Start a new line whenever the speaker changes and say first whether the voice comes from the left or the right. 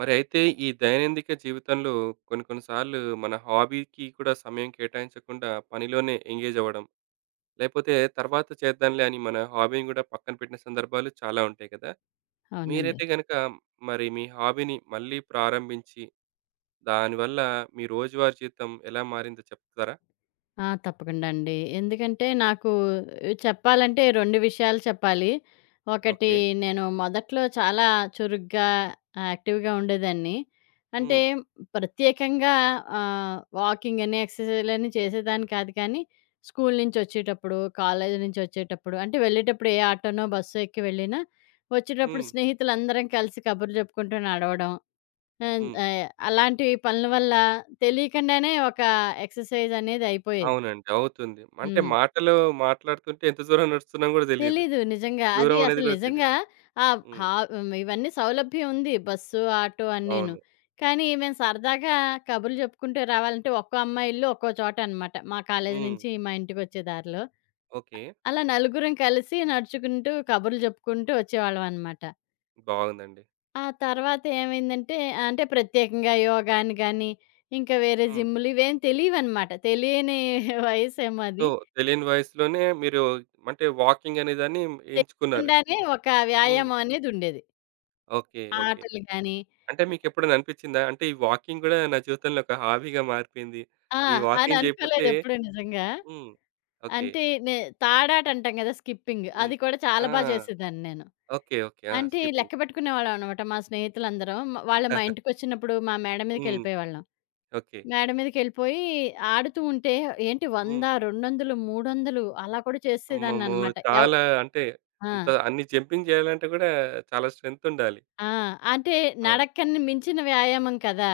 right: మరి అయితే ఈ దైనందిక జీవితంలో కొన్ని కొన్ని సార్లు మన హాబీకి కూడా సమయం కేటాయించకుండా పనిలోనే ఎంగేజ్ అవ్వడం, లేపోతే తర్వాత చేద్దాంలే అని మన హాబీని కూడా పక్కన పెట్టిన సందర్భాలు చాలా ఉంటాయి కదా!
left: అవునండి.
right: మీరైతే గనక మరి మీ హాబీని మళ్ళీ ప్రారంభించి, దానివల్ల మీ రోజువారీ జీవితం ఎలా మారిందో చెప్తారా?
left: ఆ! తప్పకుండా అండి. ఎందుకంటే నాకు చెప్పాలంటే 2 విషయాలు చెప్పాలి. ఒకటి
right: ఓకే.
left: నేను మొదట్లో చాలా చురుగ్గా, యాక్టివ్‌గా ఉండేదాన్ని. అంటే
right: హ్మ్.
left: ప్రత్యేకంగా వాకింగ్ అని, ఎక్సర్‌సైజ్ అని చేసేదాన్ని కాదు కానీ, స్కూల్ నుంచొచ్చేటప్పుడు, కాలేజీ నుంచొచ్చేటప్పుడు అంటే వెళ్ళేటప్పుడు ఏ ఆటోనో, బస్సో ఎక్కి వెళ్ళినా, వచ్చేటప్పుడు
right: హ్మ్.
left: స్నేహితులందరం కలిసి కబుర్లు చెప్పుకుంటూ నడవడం. ఆహ్,
right: హ్మ్.
left: ఆహ్, అలాంటి పనుల వల్ల తెలియకుండానే ఒక ఎక్సర్‌సైజ్ అనేది అయిపోయేది.
right: అవునండి. అవుతుంది. అంటే
left: హ్మ్.
right: మాటలు మాట్లాడుతుంటే ఎంత దూరం నడుస్తున్నామో కూడా తెలీదు.
left: తెలీదు నిజంగా. అది
right: దూరం అనేది
left: అసలు
right: కూడా తెలీదు.
left: నిజంగా ఆహ్,
right: హ్మ్.
left: హా హ్మ్. ఇవన్నీ సౌలభ్యం ఉంది. బస్సు, ఆటో అన్నీను.
right: అవును.
left: కానీ మేము సరదాగా కబుర్లు చెప్పుకుంటూ రావాలంటే ఒక్కో అమ్మాయి ఇల్లు ఒక్కో చోట అనమాట. మా కాలేజీ
right: హ్మ్.
left: నుంచి మా ఇంటికొచ్చే దారిలో.
right: ఓకే.
left: అలా నలుగురం కలిసి నడుచుకుంటూ కబుర్లు చెప్పుకుంటూ వచ్చేవాళ్ళం అనమాట.
right: బాగుందండి.
left: ఆ తర్వాత ఏమైందంటే, అంటే ప్రత్యేకంగా యోగాని గాని, ఇంకా వేరే
right: హ్మ్.
left: జిమ్‌లు ఇవేం తెలీవనమాట. తెలియని వయసేమో
right: సో,
left: అది.
right: తెలియని వయసులోనే మీరు అంటే వాకింగ్ అనేదాన్ని ఎంచుకున్నారు.
left: తెలియకుండానే ఒక
right: హ్మ్.
left: వ్యాయామం అనేదుండేది.
right: ఓకే. ఓకే.
left: ఆటలు గాని
right: అంటే మీకెప్పుడైనా అనిపిచ్చిందా? అంటే ఈ వాకింగ్ గూడా నా జీవితంలో ఒక హాబీగా మారిపోయింది.
left: ఆ!
right: ఈ
left: అని
right: వాకింగ్ జేయకపోతే
left: అనుకోలేదెప్పుడూ నిజంగా.
right: హ్మ్. ఓకే.
left: అంటే నే తాడాట అంటాం గదా! స్కిప్పింగ్.
right: హ్మ్.
left: అది కూడా చాలా
right: ఆ!
left: బా చేసేదాన్ని నేను.
right: ఓకే. ఓకే. ఆ!
left: అంటే లెక్క
right: స్కిప్పింగ్.
left: పెట్టుకునేవాళ్ళం అనమాట మా స్నేహితులందరం. వాళ్ళు మా ఇంటికొచ్చినప్పుడు మా మేడ
right: హ్మ్.
left: మీదకెళ్ళిపోయేవాళ్ళం.
right: ఓకే.
left: మేడ మీదకెళ్ళిపోయి ఆడుతూ ఉంటే ఏంటి 100,
right: హ్మ్.
left: 200, 300 అలా కూడా
right: అమ్మమ్మో!
left: చేసేదాన్ననమాట.
right: చాలా అంటే
left: ఆ!
right: అంత అన్ని జంపింగ్ జేయాలంటే గూడా చాలా స్ట్రెంత్ ఉండాలి.
left: ఆ! అంటే
right: అవును.
left: నడకని మించిన వ్యాయామం కదా!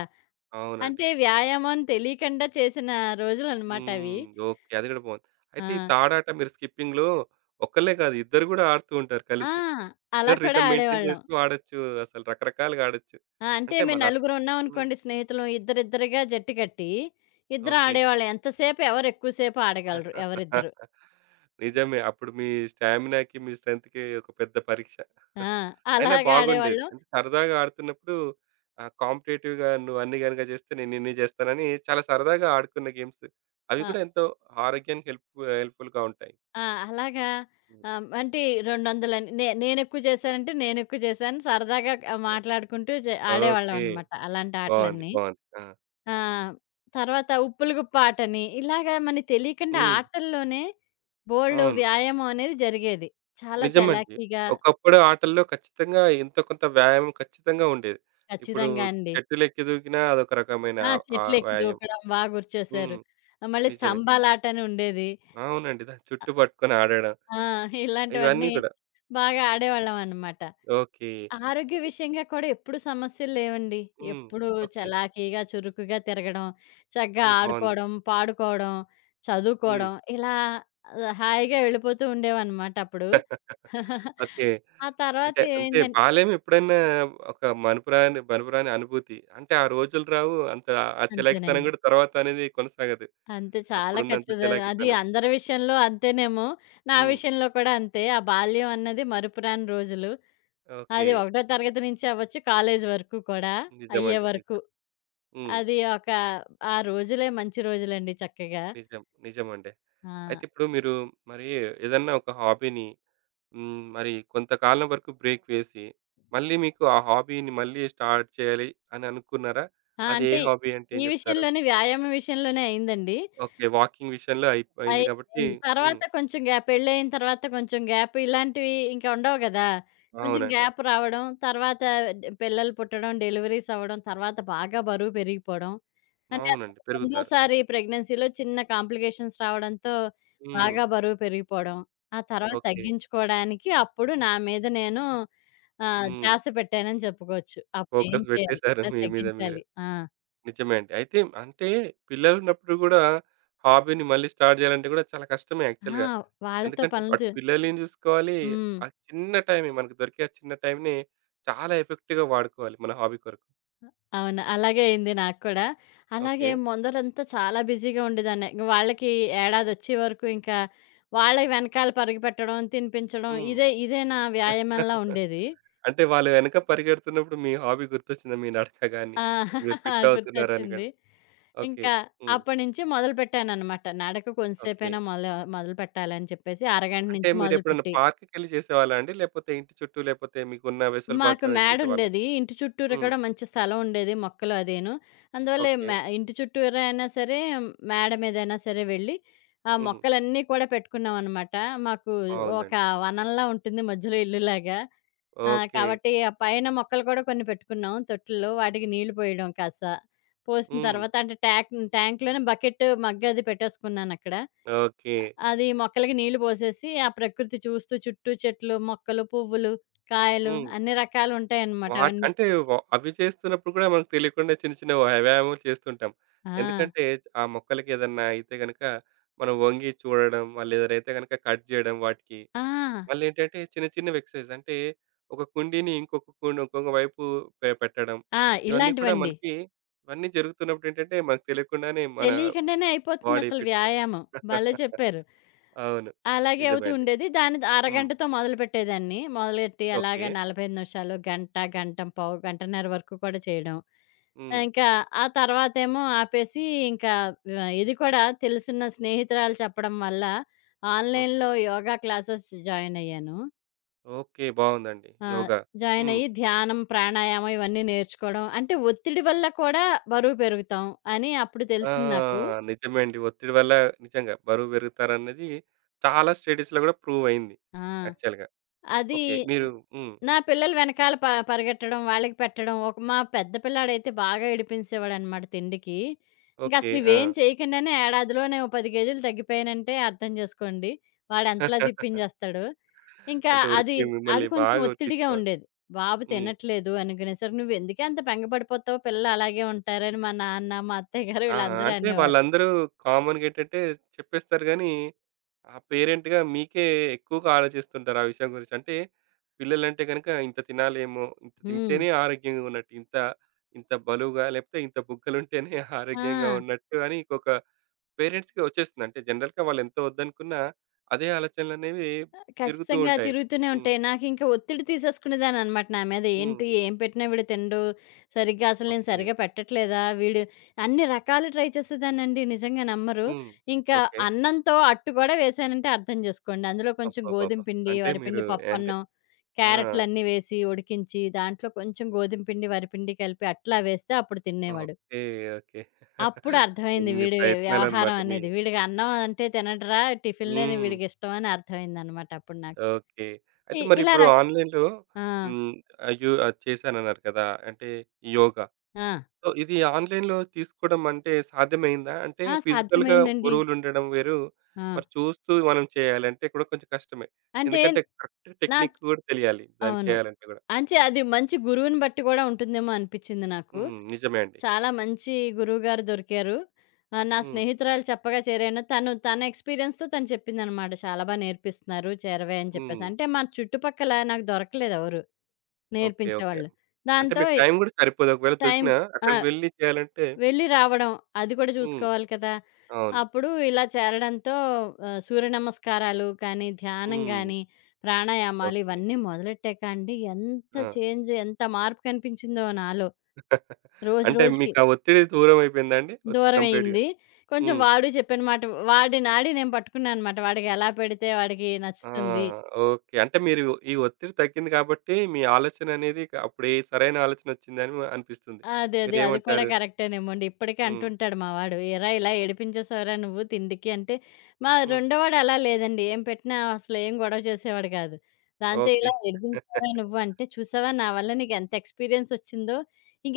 right: అవునండి.
left: అంటే వ్యాయామం అని తెలియకుండా చేసిన రోజులనమాట అవి.
right: హ్మ్. ఓకే. అది గూడా బావుంది.
left: ఆ!
right: అయితే ఈ తాడాట మీరు స్కిప్పింగ్‌లో ఒక్కళ్ళే కాదు ఇద్దరు గూడా ఆడుతూ ఉంటారు
left: ఆ!
right: కలిసి.
left: అలా
right: ఇద్దరు
left: కూడా
right: రిథమ్ మెయింటైన్
left: ఆడేవాళ్ళం.
right: చేస్తూ ఆడొచ్చు. అసలు రకరకాలుగా ఆడొచ్చు.
left: ఆ! అంటే
right: అంటే
left: మేము
right: మళ్ళా
left: నలుగురు
right: హ్మ్.
left: ఉన్నామనుకోండి స్నేహితులం ఇద్దరిద్దరుగా జట్టు కట్టి, ఇద్దరం
right: ఓకే.
left: ఆడేవాళ్ళం. ఎంతసేపు ఎవరు ఎక్కువ సేపు ఆడగలరు ఎవరిద్దరు.
right: నిజమే. అప్పుడు మీ స్టామినాకి, మీ స్ట్రెంగ్త్‌కి ఒక పెద్ద పరీక్ష.
left: ఆ!
right: అయినా
left: అలాగా
right: బాగుండేది.
left: ఆడేవాళ్ళం.
right: అంటే సరదాగా ఆడుతున్నప్పుడు ఆహ్, కాంపిటీటివ్‌గా నువ్వు అన్ని గనుక చేస్తే నేను ఇన్ని చేస్తానని చాలా సరదాగా ఆడుకున్న గేమ్స్. అవి
left: ఆ!
right: కూడా ఎంతో ఆరోగ్యానికి హెల్ప్‌ఫుల్‌గా ఉంటాయి.
left: ఆ! అలాగా అంటే 200లని నేనెక్కువ చేశానంటే నేనెక్కువ చేశాను. సరదాగా
right: హ్మ్.
left: మాట్లాడుకుంటూ
right: ఓకే.
left: ఆడేవాళ్ళమనమాట అలాంటి
right: బావుంది.
left: ఆటలన్నీ.
right: బావుంది. ఆ!
left: ఆ! తర్వాత ఉప్పుల గుప్ಪ ఆటని, ఇలాగా మనకి తెలియకుండా
right: హ్మ్.
left: ఆటల్లోనే బోలెడు
right: అవును.
left: వ్యాయామం అనేది జరిగేది. చాలా
right: నిజమండి.
left: చలాకీగా
right: ఒకప్పుడు ఆటల్లో ఖచ్చితంగా ఎంతో కొంత వ్యాయామం ఖచ్చితంగా ఉండేది. ఇప్పుడు
left: ఖచ్చితంగా అండి.
right: చెట్టులెక్కి దూకినా అదొక రకమైన
left: ఆ!
right: ఆహ్,
left: చెట్లెక్కి
right: వ్యాయామం.
left: దూకడం బా
right: హ్మ్.
left: గుర్తొచ్చేశారు. మళ్ళీ
right: నిజమే.
left: స్తంభాలాటని ఉండేది.
right: అవునండి. దాని
left: అ
right: చుట్టూ పట్టుకొని ఆడడం
left: ఆ!
right: ఇవన్నీ
left: ఇలాంటివన్నీ
right: కూడా.
left: బాగా
right: హ్మ్.
left: ఆడేవాళ్ళమనమాట.
right: ఓకే.
left: ఆరోగ్య విషయంగా కూడా ఎప్పుడు సమస్యలు లేవండి.
right: హ్మ్.
left: ఎప్పుడు
right: ఓకే.
left: చలాకీగా, చురుకుగా తిరగడం, చక్కగా
right: హ్మ్. బావుంది.
left: ఆడుకోవడం, పాడుకోవడం,
right: హ్మ్.
left: చదువుకోవడం ఇలా హాయిగా వెళ్ళిపోతూ ఉండేవన్నమాట అప్పుడు.
right: ఓకే.
left: ఆ తర్వాత
right: అంటే
left: ఏమైందం
right: బాల్యం ఎప్పుడన్నా ఒక మనుపురాని అనుభూతి. అంటే ఆ రోజులు రావు. అంత ఆ చలాకితనం
left: అంతేనండి.
right: గూడా తర్వాత అనేది కొనసాగదు.
left: అంతే చాలా
right: అప్పుడున్నంత
left: ఖచ్చిత అది
right: చలాకితనం.
left: అందరి విషయంలో అంతేనేమో! నా
right: హ్మ్.
left: విషయంలో కూడా అంతే. ఆ బాల్యం అన్నది మరుపురాని రోజులు.
right: ఓకే.
left: అది ఒకటో తరగతి నుంచి అవ్వచ్చు, కాలేజీ వరకు కూడా అయ్యే
right: నిజమండి.
left: వరకు.
right: నిజం. హ్మ్.
left: అది ఒక ఆ రోజులే మంచి రోజులండి చక్కగా.
right: నిజం. నిజమండి.
left: ఆ!
right: అయితే ఇప్పుడు మీరు మరి ఏదన్నా ఒక హాబీని హ్మ్. మరి కొంతకాలం వరకు బ్రేక్ వేసి, మళ్ళీ మీకు ఆ హాబీని మళ్ళీ స్టార్ట్ చేయాలి అని అనుకున్నారా?
left: ఆ!
right: అది ఏ
left: అంటే
right: హాబీ అంటే ఏం
left: ఈ
right: జెప్తారు?
left: విషయంలోనే వ్యాయామం విషయంలోనే అయిందండి.
right: ఓకే. వాకింగ్ విషయంలో అయిపోయింది కాబట్టి
left: అయింది.
right: హ్మ్.
left: తర్వాత కొంచెం గ్యాప్ పెళ్ళయిన తర్వాత కొంచెం గ్యాప్ ఇలాంటివి ఇంకా ఉండవు గదా! కొంచెం
right: అవునండి.
left: గ్యాప్ రావడం, తర్వాత పిల్లలు పుట్టడం, డెలివరీస్ అవ్వడం, తర్వాత బాగా బరువు పెరిగిపోవడం. అంటే
right: అవునండి. పెరుగుతారు.
left: రెండోసారి ప్రెగ్నెన్సీలో చిన్న కాంప్లికేషన్స్ రావడంతో
right: హ్మ్.
left: బాగా బరువు పెరిగిపోవడం. ఆ తర్వాత
right: ఓకే.
left: తగ్గించుకోవడానికి అప్పుడు నా మీద నేను
right: హ్మ్.
left: ధ్యాస పెట్టానని చెప్పుకోవచ్చు. అప్పుడేం
right: ఫోకస్
left: చేయాలి?
right: పెట్టేసారు
left: ఎలా
right: మీ మీద మీరు.
left: తగ్గించాలి? ఆ!
right: నిజమే అండి. అయితే అంటే పిల్లలున్నప్పుడు గూడా హాబీని మళ్ళీ స్టార్ట్ జేయాలంటే గూడా చాలా కష్టమే
left: ఆ!
right: యాక్చువల్‌గా.
left: వాళ్ళతో
right: ఎందుకంటే
left: పనులు
right: అటు
left: చే
right: పిల్లల్ని జూసుకోవాలి.
left: హ్మ్.
right: ఆ చిన్న టైమే మనకు దొరికే ఆ చిన్న టైంని చాలా ఎఫెక్టివ్‌గా వాడుకోవాలి మన హాబీ కొరకు.
left: అవును. అలాగే అయింది నాకు కూడా.
right: ఓకే.
left: అలాగే ముందరంతా చాలా బిజీగా ఉండేదాన్ని. ఇంక వాళ్ళకి ఏడాదొచ్చే వరకు ఇంకా వాళ్ళ వెనకాల పరుగెపెట్టడం, తినిపించడం
right: హ్మ్.
left: ఇదే ఇదే నా వ్యాయామంలా ఉండేది.
right: అంటే వాళ్ళు వెనక పరిగెడుతున్నప్పుడు మీ హాబీ గుర్తొచ్చిందా? మీ నడక గాని,
left: ఆ!
right: మీరు ఫిట్ అవుతున్నారని గాని?
left: గుర్తొచ్చింది.
right: ఓకే.
left: ఇంకా
right: హ్మ్.
left: అప్పటి నుంచి మొదలుపెట్టాననమాట. నడక
right: ఓకే.
left: కొంచెంసేపైనా మొదలుపెట్టాలని చెప్పేసి అరగంట
right: అంటే
left: నుంచి
right: మీరెప్పుడైనా
left: మొదలుపెట్టి
right: పార్క్‌కెళ్ళి చేసేవాళ్ళా అండి? లేపోతే ఇంటి చుట్టూ లేపోతే మీకున్న
left: మాకు
right: వెసులుబాటులోనే చేసేవాళ్ళా?
left: మేడుండేది. ఇంటి చుట్టూరా
right: హ్మ్.
left: కూడా మంచి స్థలం ఉండేది. మొక్కలు అదీను. అందువల్ల
right: ఓకే.
left: మ్యా ఇంటి చుట్టూరా అయినా సరే, మేడ మీదైనా సరే వెళ్ళి, ఆ
right: హ్మ్.
left: మొక్కలన్నీ కూడా పెట్టుకున్నామనమాట. మాకు ఒక
right: బావుందండి.
left: వనంలా ఉంటుంది మధ్యలో ఇల్లులాగా. ఆ!
right: ఓకే.
left: కాబట్టి ఆ పైన మొక్కలు కూడా కొన్ని పెట్టుకున్నాం తొట్టుల్లో. వాటికి నీళ్లు పోయడం కాస్త. పోసిన
right: హ్మ్.
left: తర్వాత అంటే ట్యాంక్‌లోనే బకెట్, మగ్ అది పెట్టేసుకున్నానక్కడ.
right: ఓకే.
left: అది మొక్కలకి నీళ్లు పోసేసి, ఆ ప్రకృతి చూస్తూ చుట్టూ చెట్లు, మొక్కలు, పువ్వులు, కాయలు
right: హ్మ్.
left: అన్ని రకాలుంటాయన్నమాట
right: వాట్
left: అవన్నీ.
right: అంటే అవి చేస్తున్నప్పుడు కూడా మనకు తెలియకుండా చిన్న చిన్న వ్యాయామాలు చేస్తుంటాం.
left: ఆ!
right: ఎందుకంటే ఆ మొక్కలకేదన్నా అయితే గనక మనం వంగి చూడడం, లేదైతే గనక కట్ జేయడం వాటికి
left: ఆ!
right: మళ్ళేంటంటే చిన్న చిన్నవి ఎక్సర్‌సైజ్. అంటే ఒక కుండీని ఇంకొక కుండ ఇంకొక వైపు పెట్టడం.
left: ఆ!
right: ఇవన్నీ కూడా
left: ఇలాంటివండి.
right: మనకి ఇవన్నీ జరుగుతున్నప్పుడేంటంటే మనకు తెలియకుండానే మన
left: తెలియకుండానే
right: బాడీ
left: అయిపోతుందసలు
right: ఫిట్‌గా
left: వ్యాయామం. భలే చెప్పారు.
right: అవును.
left: అలాగే
right: నిజమే
left: అవుతూ
right: అండి.
left: ఉండేది. దాన్ని
right: హ్మ్.
left: అరగంటతో మొదలుపెట్టేదాన్ని. మొదలెట్టి
right: ఓకే.
left: అలాగా 45 నిమిషాలు, గంట, గంట, పావు గంటన్నర వరకు కూడా చేయడం.
right: హ్మ్.
left: ఇంకా ఆ తర్వాతేమో ఆపేసి ఇంకా ఇది కూడా తెలిసిన స్నేహితురాలు చెప్పడం వల్ల
right: ఓకే.
left: ఆన్‌లైన్‌లో యోగా క్లాసెస్ జాయిన్ అయ్యాను.
right: ఓకే. బావుందండి.
left: ఆహ్,
right: యోగా.
left: జాయిన్
right: హ్మ్.
left: అయ్యి ధ్యానం, ప్రాణాయామం ఇవన్నీ నేర్చుకోవడం. అంటే ఒత్తిడి వల్ల కూడా బరువు పెరుగుతాం అని అప్పుడు
right: ఆ!
left: తెలిసింది నాకు.
right: నిజమే అండి. ఒత్తిడి వల్ల నిజంగా బరువు పెరుగుతారన్నది చాలా స్టడీస్‌లో కూడా ప్రూవ్ అయింది
left: ఆ!
right: యాక్చువల్‌గా.
left: అది
right: ఓకే. మీరు హ్మ్.
left: నా పిల్లలు వెనకాల పరిగెట్టడం, వాళ్ళకి పెట్టడం. ఒక మా పెద్ద పిల్లాడైతే బాగా ఏడిపించేవాడనమాట తిండికి.
right: ఓకే.
left: ఇంకసలు
right: ఆ!
left: ఇవేం చేయకుండానే ఏడాదిలోనే ఓ 10 కేజీలు తగ్గిపోయానంటే అర్థం జేసుకోండి. వాడెంతలా తిప్పించేస్తాడో. ఇంకా
right: అంటే
left: అది,
right: ఉరికి
left: అది
right: మిమ్మల్ని
left: కొంచెం
right: బాగా
left: ఒత్తిడిగా
right: ఉరికిచ్చేవాడు.
left: ఉండేది. బాబు
right: హ్మ్.
left: తినట్లేదు అనుకునేసరికి, "నువ్వెందుకే అంత బెంగ పడిపోతావు? పిల్లలు అలాగే ఉంటారని" మా నాన్న, మా అత్తయ్య గారు
right: ఆ!
left: వీళ్ళందరూ
right: అంటే
left: అనేవారు.
right: వాళ్ళందరూ కామన్‌గా ఏంటంటే చెప్పేస్తారు గానీ, ఆ పేరెంట్‌గా మీకే ఎక్కువగా ఆలోచిస్తుంటారు ఆ విషయం గురించి. అంటే పిల్లలంటే గనుక ఇంత తినాలేమో, ఇంత
left: హ్మ్.
right: తింటేనే ఆరోగ్యంగా ఉన్నట్టు, ఇంత ఇంత బలువుగా లేకపోతే ఇంత బుగ్గలుంటేనే
left: ఆ!
right: ఆరోగ్యంగా ఉన్నట్టు అని ఇంకొక పేరెంట్స్‌కి వచ్చేస్తుంది. అంటే జనరల్‌గా వాళ్ళెంత వద్దనుకున్నా అదే ఆలోచనలనేవి తిరుగుతూ
left: ఖచ్చితంగా
right: ఉంటాయి.
left: తిరుగుతూనే
right: హ్మ్.
left: ఉంటాయి. నాకింక ఒత్తిడి తీసేసుకునేదాన్ననమాట నా మీద.
right: హ్మ్.
left: ఏంటి ఏం పెట్టినా వీడు తినడు. సరిగ్గా అసలు నేను
right: ఓకే.
left: సరిగ్గా పెట్టట్లేదా? వీడు అన్ని రకాలు ట్రై చేసేదాన్నండి. నిజంగా నమ్మరు.
right: హ్మ్.
left: ఇంకా
right: ఓకే.
left: అన్నంతో అట్టు కూడా వేసానంటే అర్థం చేసుకోండి. అందులో కొంచెం
right: అబ్బబ్బబ్బా!
left: గోధుమ పిండి,
right: అంటే మీరు
left: వరిపిండి,
right: అంటే
left: పప్పన్నం,
right: ఆ!
left: క్యారెట్‌లన్నీ వేసి ఉడికించి దాంట్లో కొంచెం గోధుమ పిండి, వరిపిండి కలిపి అట్లా వేస్తే అప్పుడు తినేవాడు.
right: ఓకే. ఓకే.
left: అప్పుడు అర్థమైంది
right: ఇన్ని
left: వీడి
right: ప్రయత్నాలన్నమాట
left: వ్యవహారం
right: మీ
left: అనేది. వీడికి అన్నం అంటే తినడురా టిఫిన్‌లేని
right: హ్మ్.
left: వీడికిష్టం అని అర్థమైందనమాట అప్పుడు నాకు.
right: ఓకే.
left: ఇ
right: అయితే
left: ఇలా
right: మరిప్పుడు
left: రక్
right: ఆన్‌లైన్‌లో
left: ఆ!
right: హ్మ్. అయ్యో! అది చేశానన్నారు కదా! అంటే యోగా.
left: ఆ!
right: సో, ఇది ఆన్‌లైన్‌లో తీసుకోవడం అంటే సాధ్యమైందా? అంటే
left: ఆ!
right: ఫిజికల్‌గా
left: సాధ్యమైందండి.
right: గురువులుండడం వేరు.
left: ఆ!
right: మరి చూస్తూ మనం చేయాలంటే కూడా కొంచెం కష్టమే.
left: అంటే
right: ఎందుకంటే కరెక్ట్
left: నా
right: టెక్నిక్ కూడా తెలియాలి. దానికి
left: అవును.
right: చేయాలంటే కూడా.
left: అంచే అది మంచి గురువుని బట్టి గూడా ఉంటుందేమో అనిపిచ్చింది నాకు.
right: హ్మ్. నిజమే అండి.
left: చాలా మంచి గురువుగారు దొరికారు. నా
right: హ్మ్.
left: స్నేహితురాలు చెప్పగా చేరాను. తను తన ఎక్స్‌పీరియన్స్‌తో తను చెప్పిందనమాట. చాలా బా నేర్పిస్తున్నారు చేరవే అని చెప్పేసి.
right: హ్మ్.
left: అంటే మన చుట్టుపక్కల నాకు దొరకలేదెవరు
right: ఓకే. ఓకే.
left: నేర్పించేవాళ్ళు.
right: అంటే
left: దాంతో
right: మీకు టైం కూడా సరిపోదు. ఒకవేళ
left: టైం
right: దొరికినా
left: ఆ!
right: అక్కడికి వెళ్లి చేయాలంటే
left: వెళ్ళి రావడం. అది కూడా
right: హ్మ్.
left: చూసుకోవాలి కదా!
right: అవును.
left: అప్పుడు ఇలా చేరడంతో సూర్య నమస్కారాలు కానీ, ధ్యానం
right: హ్మ్.
left: గానీ, ప్రాణాయామాలు
right: ఓకే.
left: ఇవన్నీ మొదలెట్టాక అండి
right: ఆ!
left: ఎంత మార్పు కనిపించిందో నాలో. రోజు
right: అంటే
left: రోజుకి
right: మీకా ఒత్తిడి దూరమైపోయిందా అండి? ఒత్తిడి కంప్లీట్‌గా.
left: దూరమయింది. కొంచెం
right: హ్మ్.
left: వాడు చెప్పిన మాట వాడి నాడి నేను పట్టుకున్నాననమాట. వాడికి ఎలా పెడితే వాడికి
right: ఆ!
left: నచ్చుతుంది.
right: ఓకే. అంటే మీరు ఈ ఒత్తిడి తగ్గింది కాబట్టి మీ ఆలోచననేది అప్పుడు ఏ సరైన ఆలోచనొచ్చిందని అనిపిస్తుంది.
left: అదే. అదే. అది కూడా
right: మీరేమంటారు?
left: కరెక్టేనేమోండి. ఇప్పటికీ
right: హ్మ్.
left: అంటుంటాడు మా వాడు. "ఏరా ఇలా ఏడిపించేసావురా నువ్వు తిండికి" అంటే, మా
right: హ్మ్.
left: రెండోవాడు అలా లేదండి. ఏం పెట్టినా అసలు ఏం గొడవ చేసేవాడు కాదు. దాంతో
right: ఓకే.
left: ఇలా "ఏడిపించేసావురా నువ్వు" అంటే, "చూసావా నా వల్ల నీకెంత ఎక్స్‌పీరియన్స్ వచ్చిందో."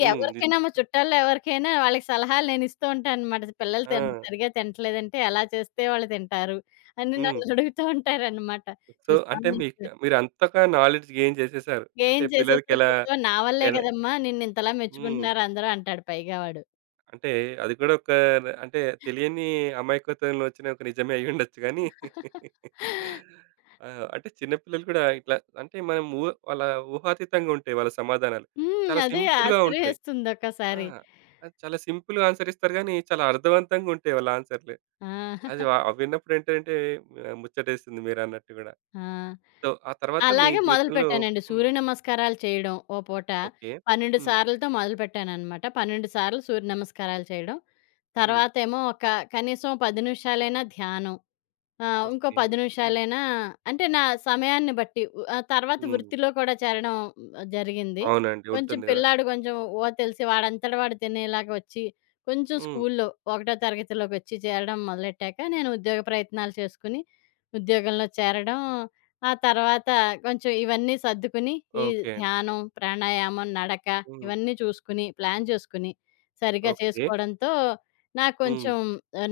right: హ్మ్.
left: మా చుట్టాల్లో ఎవరికైనా వాళ్ళకి సలహాలు నేనిస్తూ ఉంటాననమాట. పిల్లలు
right: ఆ!
left: సరిగ్గా తింటలేదంటే ఎలా చేస్తే వాళ్ళు తింటారు అని
right: హ్మ్.
left: నన్ను అడుగుతూ ఉంటారనమాట.
right: సో,
left: "చూసావా
right: అంటే
left: నీకు
right: మీరంతగా నాలెడ్జ్ గెయిన్ చేసేసారు.
left: ఏం
right: అంటే
left: చేసేసావో
right: పిల్లలకెలా
left: చూసావా నా వల్లే
right: ఎలా ఎలా
left: కదమ్మా నిన్నింతలా
right: హ్మ్.
left: మెచ్చుకుంటున్నారు అందరూ" అంటాడు పైగా వాడు.
right: అంటే అది కూడా ఒక అంటే తెలియని అమాయకత్వంలో వచ్చిన ఒక నిజమే అయి ఉండొచ్చు కానీ ఆ, అంటే చిన్నపిల్లలు కూడా ఇట్లా అంటే మనం వాళ్ళ ఊహాతీతంగా ఉంటాయి వాళ్ళ సమాధానాలు
left: హ్మ్.
right: చాలా
left: అదే
right: simple గా ఉంటాయి
left: ఆశ్చర్యేస్తుంది
right: ఆ,
left: ఒక్కోసారి.
right: అది చాలా సింపుల్ గా ఆన్సర్ ఇస్తారు కానీ చాలా అర్థవంతంగా ఉంటాయి వాళ్ళ ఆన్సర్లు
left: ఆ!
right: అది అవి విన్నప్పుడు ఏంటంటే ఆ, ముచ్చటేస్తుంది మీరు అన్నట్టు కూడా.
left: ఆ!
right: సో, ఆ తర్వాత మీ
left: అలాగే
right: జీవితంలో
left: మొదలుపెట్టానండి.
right: ఉమ్,
left: సూర్య నమస్కారాలు చేయడం ఓ పూట.
right: ఓకే.
left: 12
right: ఉమ్,
left: సార్లతో మొదలుపెట్టాననమాట. 12 సార్లు సూర్య నమస్కారాలు చేయడం.
right: ఉమ్,
left: తర్వాతేమో ఒక కనీసం 10 నిమిషాలైనా ధ్యానం. ఆ! ఇంకో
right: ఓకే.
left: 10
right: ఉమ్,
left: నిమిషాలైనా అంటే నా సమయాన్ని బట్టి ఆ తర్వాత
right: ఉమ్,
left: వృత్తిలో కూడా చేరడం జరిగింది.
right: అవునండి
left: కొంచెం
right: ఉంటుంది కదా.
left: పిల్లాడు కొంచెం తెలిసి వాడంతట వాడు తినేలాగా వచ్చి, కొంచెం
right: ఉమ్,
left: స్కూల్లో ఒకటో తరగతిలోకొచ్చి చేరడం మొదలెట్టాక నేను ఉద్యోగ ప్రయత్నాలు చేసుకుని, ఉద్యోగంలో చేరడం, ఆ తర్వాత కొంచెం ఇవన్నీ సర్దుకుని, ఈ
right: ఓకే.
left: ధ్యానం, ప్రాణాయామం, నడక
right: అండి
left: ఇవన్నీ చూసుకుని, ప్లాన్ చేసుకుని, సరిగ్గా
right: ఓకే.
left: చేసుకోవడంతో నాకు
right: హ్మ్.
left: కొంచెం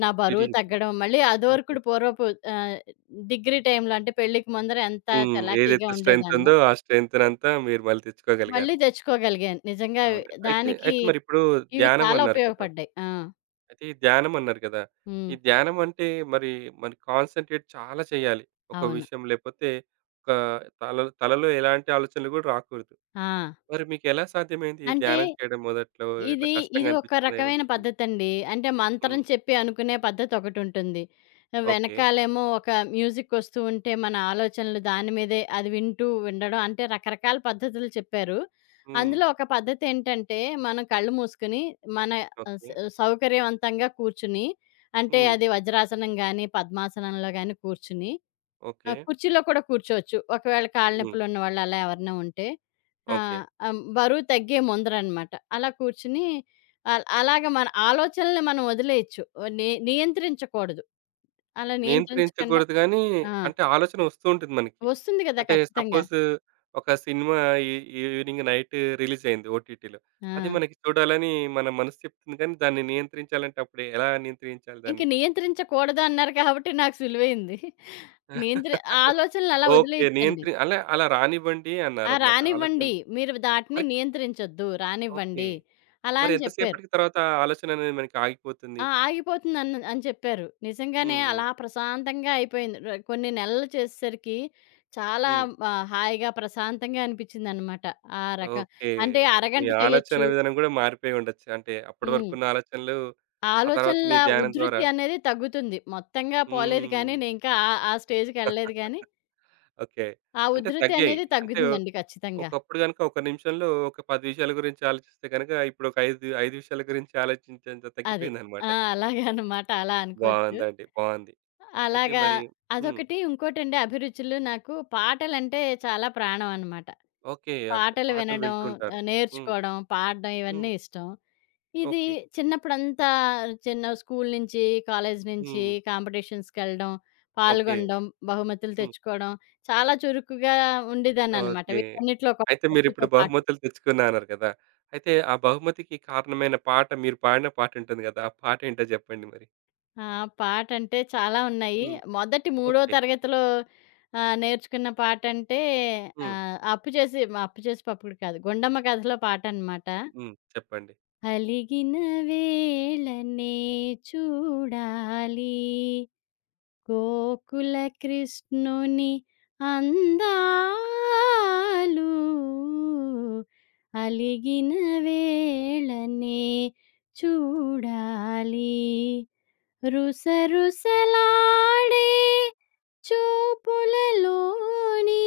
left: నా బరువు
right: రిలీఫ్.
left: తగ్గడం. మళ్ళీ
right: ఓకే.
left: అదివరకుడు పూర్వపు ఆహ్, డిగ్రీ టైమ్‌లో అంటే పెళ్ళికి ముందర ఎంత
right: హ్మ్.
left: చలాకీగా
right: ఏదైతే స్ట్రెంత్
left: ఉండేదాన్నో,
right: ఉందో ఆ స్ట్రెంత్‌నంతా మీరు మళ్ళీ
left: మళ్ళీ
right: తెచ్చుకోగలిగారు.
left: తెచ్చుకోగలిగాను. నిజంగా
right: అవునండి. అయితే
left: దానికి
right: అయితే మరిప్పుడు
left: ఇవి
right: ధ్యానం
left: చాలా
right: అన్నారు కదా!
left: ఉపయోగపడ్డాయి. ఆ!
right: అయితే ఈ ధ్యానం అన్నారు కదా!
left: హ్మ్.
right: ఈ ధ్యానం అంటే మరి మరి కాన్సంట్రేట్ చాలా చేయాలి. ఒక
left: అవును.
right: విషయం లేకపోతే ఒక తలలో ఎలాంటి ఆలోచనలు కూడా రాకూడదు.
left: ఆ!
right: మరి మీకెలా సాధ్యమైంది ఈ
left: అంటే
right: ధ్యానం చేయడం మొదట్లో ఇట్లా
left: ఇది, ఇది
right: కష్టంగా
left: ఒక
right: అనిపించిందా?
left: రకమైన
right: ఏమనిపించింది?
left: పద్ధతండి. అంటే మంత్రం
right: హ్మ్.
left: చెప్పి అనుకునే పద్ధతొకటుంటుంది.
right: ఓకే.
left: వెనకాలేమో ఒక మ్యూజికొస్తూ ఉంటే మన ఆలోచనలు దాని మీదే అది వింటూ ఉండడం అంటే రకరకాల పద్ధతులు చెప్పారు.
right: హ్మ్.
left: అందులో ఒక పద్ధతేంటంటే మనం కళ్ళు మూసుకొని మన ఆహ్, స
right: ఓకే.
left: సౌకర్యవంతంగా కూర్చుని అంటే
right: హ్మ్.
left: అది వజ్రాసనం గాని, పద్మాసనంలో గాని కూర్చుని ఆ!
right: ఓకే.
left: కుర్చీలో కూడా కూర్చోవచ్చు. ఒకవేళ కాళ్ళ
right: హ్మ్.
left: నొప్పులున్న వాళ్ళు అలా ఎవరైనా ఉంటే. ఆ!
right: ఓకే.
left: బరువు తగ్గే ముందరనమాట. అలా కూర్చొని అలాగ మన ఆలోచనల్ని మనం వదిలేయొచ్చు. నియంత్రించకూడదు. అలా నియంత్రించకుండా
right: నియంత్రించకూడదు గానీ,
left: ఆ!
right: అంటే ఆలోచన వస్తూ ఉంటుంది మనకి.
left: వస్తుంది కదా!
right: అంటే
left: ఖచ్చితంగా.
right: సపోజ్ ఒక సినిమా ఈ ఈవినింగ్ నైట్ రిలీజ్ అయింది ఓటీటీలో. అది
left: ఆ!
right: మనకి చూడాలని మన మనసు చెప్తుంది కానీ, దాన్ని నియంత్రించాలంటే అప్పుడు ఎలా నియంత్రించాలి
left: ఇంక
right: దాన్ని?
left: నియంత్రించకూడదు అన్నారు కాబట్టి నాకు సులువైంది. నియంత్రి ఆలోచనలు అలా
right: ఓకే.
left: వదిలేయొచ్చండి.
right: అలా అలా రానివ్వండి
left: ఆ!
right: అన్నారన్నమాట ఆలోచన.
left: రానివ్వండి. మీరు దాటిని
right: మరి
left: నియంత్రించొద్దు.
right: ఓకే.
left: రానివ్వండి. అలా
right: మరి
left: అని
right: ఎంత
left: చెప్పారు.
right: సేపటికి తర్వాత ఆ ఆలోచన అనేది మనకి ఆగిపోతుంది?
left: ఆ! అని చెప్పారు. నిజంగానే
right: హ్మ్. హ్మ్.
left: అలా ప్రశాంతంగా అయిపోయింది. కొన్ని నెలలు చేసేసరికి చాలా
right: హ్మ్.
left: హాయిగా ప్రశాంతంగా అనిపించిందనమాట. ఆ రక
right: ఓకే.
left: అంటే
right: మీ
left: అరగంట
right: ఆలోచన
left: చేయొచ్చు.
right: విధానం గూడా మారిపోయి ఉండొచ్చు. అంటే అప్పటి
left: హ్మ్.
right: వరకున్న ఆలోచనలు, ఆ తర్వాత
left: ఆలోచనల
right: మీ ధ్యానం ద్వారా
left: ఉధృతి అనేది తగ్గుతుంది. మొత్తంగా పోలేదు
right: హ్మ్.
left: కానీ నేనింకా ఆ ఆ స్టేజ్‌కెళ్ళలేదు కానీ,
right: ఓకే.
left: ఆ
right: అంటే
left: ఉధృతి
right: తగ్గాయి.
left: అనేది
right: అంటే
left: తగ్గుతుందండి ఖచ్చితంగా.
right: ఒకప్పుడు గనుక ఒక నిమిషంలో ఒక 10 విషయాల గురించి ఆలోచిస్తే గనుక ఇప్పుడు ఒక 5, 5 విషయాల గురించి ఆలోచించేంత
left: అది.
right: తగ్గిపోయిందన్నమాట.
left: ఆ! అలాగే అనమాట. అలా అనుకోవచ్చు.
right: బావుందండి. బావుంది. అయితే
left: అలాగా
right: మరి హ్మ్.
left: అదొకటి. ఇంకోటండి అభిరుచులు నాకు పాటలంటే చాలా ప్రాణం అనమాట.
right: ఓకే. అంటే
left: పాటలు
right: పాటలు
left: వినడం,
right: వింటూ ఉంటారు. హ్మ్.
left: నేర్చుకోవడం, పాడడం
right: హ్మ్.
left: ఇవన్నీ ఇష్టం. ఇది
right: ఓకే.
left: చిన్నప్పుడంతా చిన్న స్కూలు నుంచి, కాలేజు నుంచి
right: హ్మ్.
left: కాంపిటీషన్స్‌కెళ్ళడం,
right: ఓకే.
left: పాల్గొనడం, బహుమతులు
right: హ్మ్.
left: తెచ్చుకోవడం చాలా చురుకుగా ఉండేదాన్ననమాట.
right: ఓకే.
left: వీటన్నిటిలో కూడా
right: అయితే మీరిప్పుడు
left: చదువుతో పాటు.
right: బహుమతులు తెచ్చుకున్నా అన్నారు కదా! అయితే ఆ బహుమతికి కారణమైన పాట మీరు పాడిన పాటుంటుంది గదా! ఆ పాటేంటో జెప్పండి మరి?
left: ఆ! పాటంటే చాలా ఉన్నాయి.
right: హ్మ్.
left: మొదటి మూడో
right: ఓకే.
left: తరగతిలో నేర్చుకున్న పాటంటే
right: హ్మ్.
left: 'అప్పు చేసి' 'అప్పు చేసి పప్పుడు' కాదు 'గుండమ్మ కథలో' పాటనమాట.
right: హ్మ్. చెప్పండి.
left: అలిగిన వేళనే చూడాలి గోకుల కృష్ణుని అందాలు అలిగిన వేళనే చూడాలి రుసరుసలాడే చూపులలోని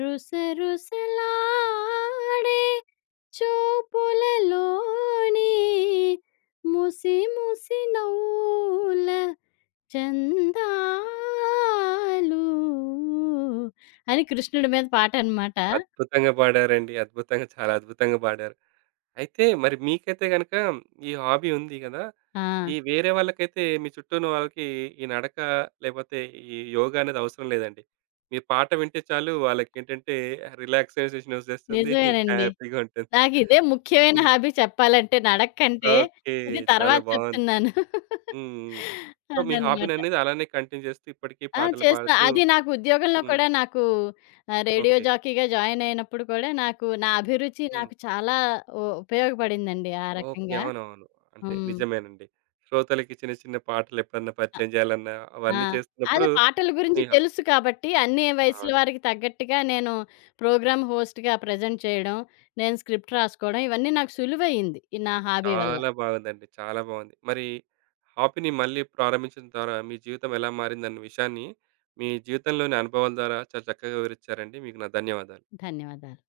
left: రుసరుసలాడే చూపులలోనే ముసి ముసి నవ్వుల చందాలు అని కృష్ణుడి మీద పాట అనమాట.
right: అద్భుతంగా పాడారండి. అద్భుతంగా చాలా అద్భుతంగా పాడారు. అయితే మరి మీకైతే గనక ఈ హాబీ ఉంది గదా!
left: ఆ!
right: ఈ వేరే వాళ్ళకైతే మీ చుట్టూ ఉన్న వాళ్ళకి ఈ నడక లేకపోతే ఈ యోగా అనేది అవసరం లేదండి. మీ పాట వింటే చాలు వాళ్ళకేంటంటే రిలాక్సేషన్ ఒచ్చేస్తుంది.
left: నిజమేనండి.
right: హ్యాపీగా ఉంటుంది.
left: నాకు ఇదే ముఖ్యమైన
right: హ్మ్.
left: హాబీ చెప్పాలంటే నడక కంటే.
right: ఓకే.
left: ఇది
right: చాలా
left: తర్వాత
right: బావుంది.
left: చెప్తున్నాను.
right: హ్మ్. హ్మ్. సో, మీ
left: అదనమాట.
right: హాబీననేది అలానే కంటిన్యూ చేస్తూ ఇప్పటికి
left: ఆ!
right: పాటలు
left: చేస్తా.
right: పాడుతూ
left: అది నాకు ఉద్యోగంలో
right: హ్మ్.
left: కూడా నాకు రేడియో
right: ఓకే.
left: జాకీగా జాయిన్ అయినప్పుడు కూడా నాకు నా అభిరుచి
right: హ్మ్.
left: నాకు చాలా ఉపయోగపడిందండి ఆ
right: ఓకే.
left: రకంగా.
right: అవునవును. అంటే
left: హ్మ్.
right: నిజమేనండి. శ్రోతలకి చిన్న చిన్న పాటలు ఎప్పుడన్నా
left: అ
right: పరిచయం చేయాలన్నా
left: ఆ!
right: అవన్నీ చేస్తున్నప్పుడు
left: అది పాటల
right: మీ
left: గురించి తెలుసు కాబట్టి అన్ని వయసుల
right: అవును.
left: వారికి తగ్గట్టుగా నేను ప్రోగ్రామ్ హోస్ట్‌గా ప్రజెంట్ చేయడం, నేను స్క్రిప్ట్ రాసుకోవడం ఇవన్నీ నాకు సులువయింది. ఈ నా హాబీ వల్ల.
right: చాలా బాగుందండి. చాలా బాగుంది. మరి హాబీని మళ్ళీ ప్రారంభించిన ద్వారా మీ జీవితం ఎలా మారిందన్న విషయాన్ని మీ జీవితంలోని అనుభవాల ద్వారా చాలా చక్కగా వివరించారండి. మీకు నా ధన్యవాదాలు.
left: ధన్యవాదాలు.